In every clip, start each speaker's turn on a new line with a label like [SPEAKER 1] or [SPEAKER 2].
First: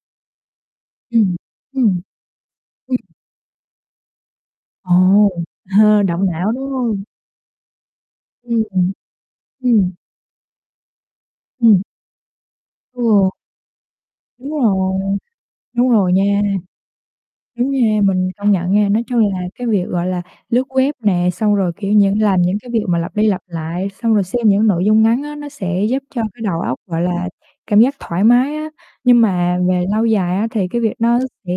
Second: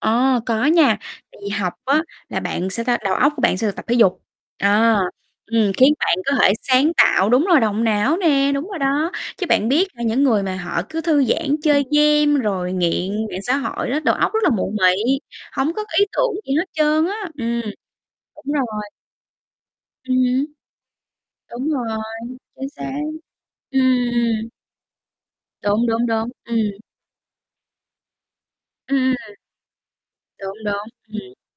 [SPEAKER 1] Ờ, có nha,
[SPEAKER 2] Ừm,
[SPEAKER 1] thì học
[SPEAKER 2] ừm.
[SPEAKER 1] á là bạn, sao
[SPEAKER 2] Ừm.
[SPEAKER 1] ta, đầu óc của bạn sẽ được tập thể dục,
[SPEAKER 2] Ồ
[SPEAKER 1] ờ, ừm, khiến bạn
[SPEAKER 2] động
[SPEAKER 1] có
[SPEAKER 2] não,
[SPEAKER 1] thể
[SPEAKER 2] đúng
[SPEAKER 1] sáng
[SPEAKER 2] không?
[SPEAKER 1] tạo đúng rồi, động não nè,
[SPEAKER 2] Ư,
[SPEAKER 1] đúng rồi
[SPEAKER 2] ừm.
[SPEAKER 1] đó. Chứ bạn biết
[SPEAKER 2] Ừm.
[SPEAKER 1] là những người mà họ cứ thư giãn
[SPEAKER 2] Ừm.
[SPEAKER 1] chơi game rồi nghiện
[SPEAKER 2] Ừ.
[SPEAKER 1] mạng xã hội đó, đầu óc rất
[SPEAKER 2] Đúng
[SPEAKER 1] là mụ
[SPEAKER 2] rồi,
[SPEAKER 1] mị, hông có
[SPEAKER 2] đúng
[SPEAKER 1] ý
[SPEAKER 2] rồi
[SPEAKER 1] tưởng
[SPEAKER 2] nha.
[SPEAKER 1] gì hết trơn á. Ừm,
[SPEAKER 2] Đúng nha, mình công
[SPEAKER 1] đúng
[SPEAKER 2] nhận nha,
[SPEAKER 1] rồi.
[SPEAKER 2] nói chung là cái việc, gọi
[SPEAKER 1] Ừm
[SPEAKER 2] là,
[SPEAKER 1] hứm.
[SPEAKER 2] lướt web nè, xong
[SPEAKER 1] Đúng
[SPEAKER 2] rồi, kiểu,
[SPEAKER 1] rồi,
[SPEAKER 2] những làm những
[SPEAKER 1] chính
[SPEAKER 2] cái việc
[SPEAKER 1] xác.
[SPEAKER 2] mà lặp đi lặp
[SPEAKER 1] Ừ,
[SPEAKER 2] lại, xong rồi xem
[SPEAKER 1] ừm.
[SPEAKER 2] những nội dung ngắn á nó sẽ
[SPEAKER 1] Đúng,
[SPEAKER 2] giúp
[SPEAKER 1] đúng,
[SPEAKER 2] cho
[SPEAKER 1] đúng,
[SPEAKER 2] cái
[SPEAKER 1] ừm.
[SPEAKER 2] đầu óc, gọi là, cảm giác thoải mái á.
[SPEAKER 1] Ừm,
[SPEAKER 2] Nhưng
[SPEAKER 1] ừm.
[SPEAKER 2] mà về lâu dài á
[SPEAKER 1] Đúng,
[SPEAKER 2] thì cái
[SPEAKER 1] đúng,
[SPEAKER 2] việc nó
[SPEAKER 1] ừm.
[SPEAKER 2] sẽ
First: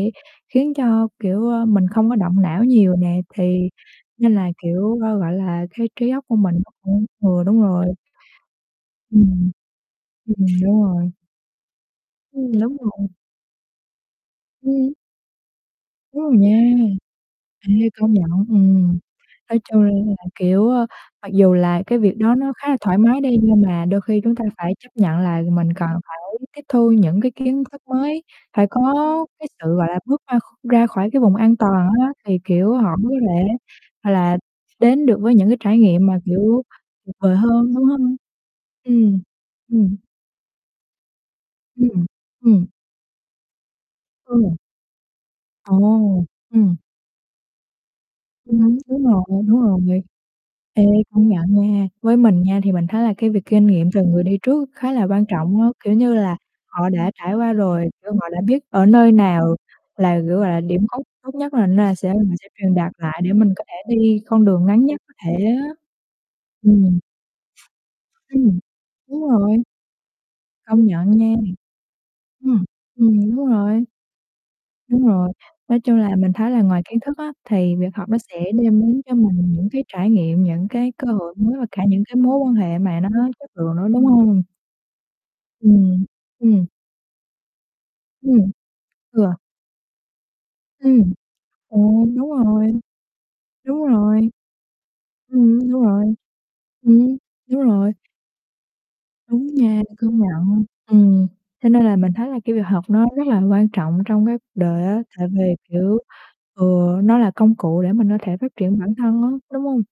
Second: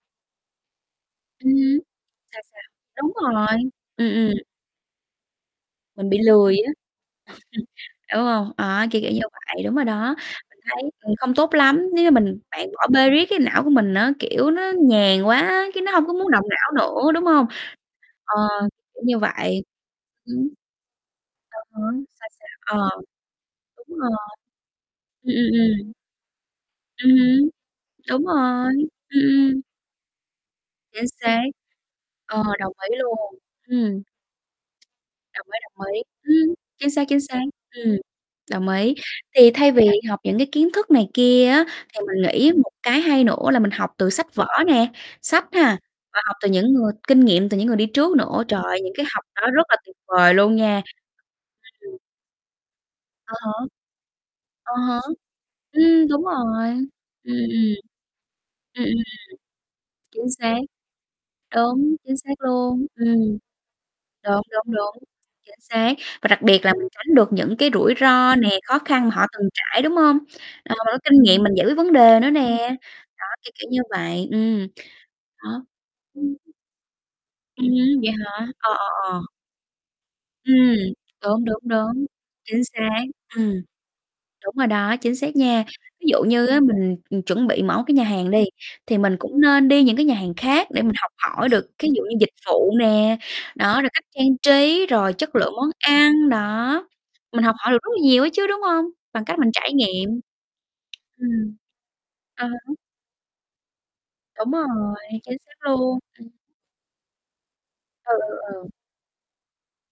[SPEAKER 2] khiến cho, kiểu,
[SPEAKER 1] Ừm
[SPEAKER 2] ơ,
[SPEAKER 1] hứm,
[SPEAKER 2] mình không có động
[SPEAKER 1] sao, sao?
[SPEAKER 2] não nhiều
[SPEAKER 1] Đúng
[SPEAKER 2] nè
[SPEAKER 1] rồi.
[SPEAKER 2] thì
[SPEAKER 1] Ừm, ừm.
[SPEAKER 2] nên là, kiểu, g gọi là, cái trí
[SPEAKER 1] Mình bị
[SPEAKER 2] óc của mình
[SPEAKER 1] lười
[SPEAKER 2] nó
[SPEAKER 1] á,
[SPEAKER 2] cũng Ừ, đúng rồi.
[SPEAKER 1] đúng hông? Đó, kiểu kiểu như
[SPEAKER 2] Ừm.
[SPEAKER 1] vậy, đúng rồi đó,
[SPEAKER 2] Ừm,
[SPEAKER 1] mình
[SPEAKER 2] đúng
[SPEAKER 1] thấy,
[SPEAKER 2] rồi.
[SPEAKER 1] ừm, không tốt lắm, nếu như mình
[SPEAKER 2] Ừm,
[SPEAKER 1] bạn
[SPEAKER 2] đúng
[SPEAKER 1] bỏ
[SPEAKER 2] rồi.
[SPEAKER 1] bê riết cái não của mình á, kiểu, nó
[SPEAKER 2] Ừm.
[SPEAKER 1] nhàn quá á, cái nó hông có
[SPEAKER 2] Đúng
[SPEAKER 1] muốn
[SPEAKER 2] rồi
[SPEAKER 1] động
[SPEAKER 2] nha.
[SPEAKER 1] não nữa, đúng hông?
[SPEAKER 2] Ê, công nhận.
[SPEAKER 1] Ờ,
[SPEAKER 2] Ừm,
[SPEAKER 1] kiểu như
[SPEAKER 2] nói
[SPEAKER 1] vậy.
[SPEAKER 2] chung là,
[SPEAKER 1] Ưm.
[SPEAKER 2] kiểu, ơ, mặc dù
[SPEAKER 1] À há,
[SPEAKER 2] là cái việc
[SPEAKER 1] sao,
[SPEAKER 2] đó nó khá là
[SPEAKER 1] sao? Ờ,
[SPEAKER 2] thoải mái đi nhưng mà
[SPEAKER 1] đúng
[SPEAKER 2] đôi
[SPEAKER 1] rồi.
[SPEAKER 2] khi chúng ta phải chấp nhận
[SPEAKER 1] Ừm,
[SPEAKER 2] là
[SPEAKER 1] ừm,
[SPEAKER 2] mình cần
[SPEAKER 1] ừm.
[SPEAKER 2] phải tiếp thu
[SPEAKER 1] Ừm
[SPEAKER 2] những cái
[SPEAKER 1] hứm,
[SPEAKER 2] kiến thức mới,
[SPEAKER 1] đúng
[SPEAKER 2] phải
[SPEAKER 1] rồi,
[SPEAKER 2] có
[SPEAKER 1] ừm,
[SPEAKER 2] cái
[SPEAKER 1] ừm.
[SPEAKER 2] sự, gọi là, bước ra kh ra
[SPEAKER 1] Chính
[SPEAKER 2] khỏi cái vùng
[SPEAKER 1] xác.
[SPEAKER 2] an toàn á, thì,
[SPEAKER 1] Ờ, đồng
[SPEAKER 2] kiểu,
[SPEAKER 1] ý
[SPEAKER 2] họ mới
[SPEAKER 1] luôn.
[SPEAKER 2] có thể,
[SPEAKER 1] Ừm.
[SPEAKER 2] gọi là, đến được với
[SPEAKER 1] Đồng
[SPEAKER 2] những cái
[SPEAKER 1] ý,
[SPEAKER 2] trải
[SPEAKER 1] đồng ý,
[SPEAKER 2] nghiệm mà,
[SPEAKER 1] ừm,
[SPEAKER 2] kiểu,
[SPEAKER 1] chính xác,
[SPEAKER 2] tuyệt
[SPEAKER 1] chính
[SPEAKER 2] vời
[SPEAKER 1] xác.
[SPEAKER 2] hơn, đúng
[SPEAKER 1] Ừm,
[SPEAKER 2] hông?
[SPEAKER 1] đồng ý.
[SPEAKER 2] Ừm,
[SPEAKER 1] Thì thay vì
[SPEAKER 2] ừm.
[SPEAKER 1] học những cái kiến thức này kia á
[SPEAKER 2] Ư,
[SPEAKER 1] thì
[SPEAKER 2] ừm,
[SPEAKER 1] mình nghĩ
[SPEAKER 2] ừm.
[SPEAKER 1] một cái hay nữa là mình học từ sách vở
[SPEAKER 2] Ừ.
[SPEAKER 1] nè, sách ha, và
[SPEAKER 2] Ồ,
[SPEAKER 1] học từ những
[SPEAKER 2] ừm.
[SPEAKER 1] người kinh nghiệm từ những người đi trước nữa,
[SPEAKER 2] Ừm
[SPEAKER 1] trời
[SPEAKER 2] hứm,
[SPEAKER 1] ơi, những
[SPEAKER 2] đúng
[SPEAKER 1] cái
[SPEAKER 2] rồi,
[SPEAKER 1] học đó
[SPEAKER 2] đúng
[SPEAKER 1] rất là tuyệt
[SPEAKER 2] rồi.
[SPEAKER 1] vời luôn nha.
[SPEAKER 2] Ê, công nhận nha,
[SPEAKER 1] Ừm.
[SPEAKER 2] với mình nha thì mình thấy là cái
[SPEAKER 1] À
[SPEAKER 2] việc
[SPEAKER 1] há.
[SPEAKER 2] kinh nghiệm từ người đi trước
[SPEAKER 1] À
[SPEAKER 2] khá
[SPEAKER 1] há,
[SPEAKER 2] là quan trọng á, kiểu
[SPEAKER 1] ừm,
[SPEAKER 2] như
[SPEAKER 1] đúng
[SPEAKER 2] là,
[SPEAKER 1] rồi.
[SPEAKER 2] họ đã trải
[SPEAKER 1] Ừm, ừm,
[SPEAKER 2] qua
[SPEAKER 1] ừm.
[SPEAKER 2] rồi, kiểu, họ đã biết
[SPEAKER 1] Ừm,
[SPEAKER 2] ở
[SPEAKER 1] ừm,
[SPEAKER 2] nơi nào là,
[SPEAKER 1] chính
[SPEAKER 2] kiểu, gọi
[SPEAKER 1] xác.
[SPEAKER 2] là, điểm cốt tốt nhất là nên
[SPEAKER 1] Đúng,
[SPEAKER 2] sẽ họ
[SPEAKER 1] chính xác
[SPEAKER 2] sẽ truyền
[SPEAKER 1] luôn,
[SPEAKER 2] đạt
[SPEAKER 1] ừm.
[SPEAKER 2] lại để mình có thể đi
[SPEAKER 1] Đúng,
[SPEAKER 2] con đường
[SPEAKER 1] đúng,
[SPEAKER 2] ngắn nhất
[SPEAKER 1] đúng,
[SPEAKER 2] có thể
[SPEAKER 1] chính
[SPEAKER 2] á.
[SPEAKER 1] xác, và đặc biệt là mình
[SPEAKER 2] Ừm.
[SPEAKER 1] tránh được những cái rủi ro nè,
[SPEAKER 2] Ừm,
[SPEAKER 1] khó khăn mà
[SPEAKER 2] đúng
[SPEAKER 1] họ từng
[SPEAKER 2] rồi.
[SPEAKER 1] trải, đúng hông? Ờ,
[SPEAKER 2] Công
[SPEAKER 1] mình có
[SPEAKER 2] nhận
[SPEAKER 1] kinh
[SPEAKER 2] nha.
[SPEAKER 1] nghiệm mình giải quyết vấn đề nữa
[SPEAKER 2] Ừm,
[SPEAKER 1] nè, đó,
[SPEAKER 2] ừm, đúng
[SPEAKER 1] kiểu, kiểu như
[SPEAKER 2] rồi.
[SPEAKER 1] vậy, ừm.
[SPEAKER 2] Đúng rồi,
[SPEAKER 1] Đó,
[SPEAKER 2] nói chung là mình
[SPEAKER 1] ưm.
[SPEAKER 2] thấy là ngoài kiến thức á
[SPEAKER 1] Ừm
[SPEAKER 2] thì việc
[SPEAKER 1] hưm,
[SPEAKER 2] học
[SPEAKER 1] vậy
[SPEAKER 2] nó sẽ
[SPEAKER 1] hả? Ờ,
[SPEAKER 2] đem đến
[SPEAKER 1] ờ,
[SPEAKER 2] cho
[SPEAKER 1] ờ.
[SPEAKER 2] mình những cái trải nghiệm, những
[SPEAKER 1] Ừm,
[SPEAKER 2] cái cơ hội
[SPEAKER 1] đúng, đúng,
[SPEAKER 2] mới và cả những
[SPEAKER 1] đúng,
[SPEAKER 2] cái mối quan
[SPEAKER 1] chính
[SPEAKER 2] hệ mà
[SPEAKER 1] xác,
[SPEAKER 2] nó chất
[SPEAKER 1] ừm.
[SPEAKER 2] lượng nữa, đúng hông?
[SPEAKER 1] Đúng rồi đó, chính xác nha,
[SPEAKER 2] Ừm,
[SPEAKER 1] ví dụ như á
[SPEAKER 2] ừm.
[SPEAKER 1] mình, ừ, chuẩn bị mở cái nhà hàng đi,
[SPEAKER 2] Ừm,
[SPEAKER 1] thì mình
[SPEAKER 2] ừ.
[SPEAKER 1] cũng nên đi những cái nhà hàng khác để mình học
[SPEAKER 2] Ừm,
[SPEAKER 1] hỏi được
[SPEAKER 2] ừ,
[SPEAKER 1] thí dụ như
[SPEAKER 2] đúng
[SPEAKER 1] dịch
[SPEAKER 2] rồi,
[SPEAKER 1] vụ nè, đó,
[SPEAKER 2] đúng
[SPEAKER 1] rồi cách
[SPEAKER 2] rồi.
[SPEAKER 1] trang trí, rồi chất lượng
[SPEAKER 2] Ừm,
[SPEAKER 1] món
[SPEAKER 2] đúng rồi.
[SPEAKER 1] ăn, đó,
[SPEAKER 2] Ừm,
[SPEAKER 1] mình học
[SPEAKER 2] đúng
[SPEAKER 1] hỏi được rất
[SPEAKER 2] rồi.
[SPEAKER 1] là nhiều ấy chứ, đúng hông? Bằng cách
[SPEAKER 2] Đúng
[SPEAKER 1] mình trải
[SPEAKER 2] nha,
[SPEAKER 1] nghiệm.
[SPEAKER 2] công nhận. Ừm,
[SPEAKER 1] Ừm.
[SPEAKER 2] cho nên là mình thấy là
[SPEAKER 1] À
[SPEAKER 2] cái việc
[SPEAKER 1] há.
[SPEAKER 2] học nó rất là quan trọng trong cái
[SPEAKER 1] Đúng
[SPEAKER 2] cuộc đời
[SPEAKER 1] rồi,
[SPEAKER 2] á, tại
[SPEAKER 1] chính
[SPEAKER 2] vì,
[SPEAKER 1] xác
[SPEAKER 2] kiểu,
[SPEAKER 1] luôn, ừm.
[SPEAKER 2] ừ, nó là công cụ để mình
[SPEAKER 1] Ừ,
[SPEAKER 2] có thể phát
[SPEAKER 1] ừ, ừ.
[SPEAKER 2] triển bản thân á, đúng hông?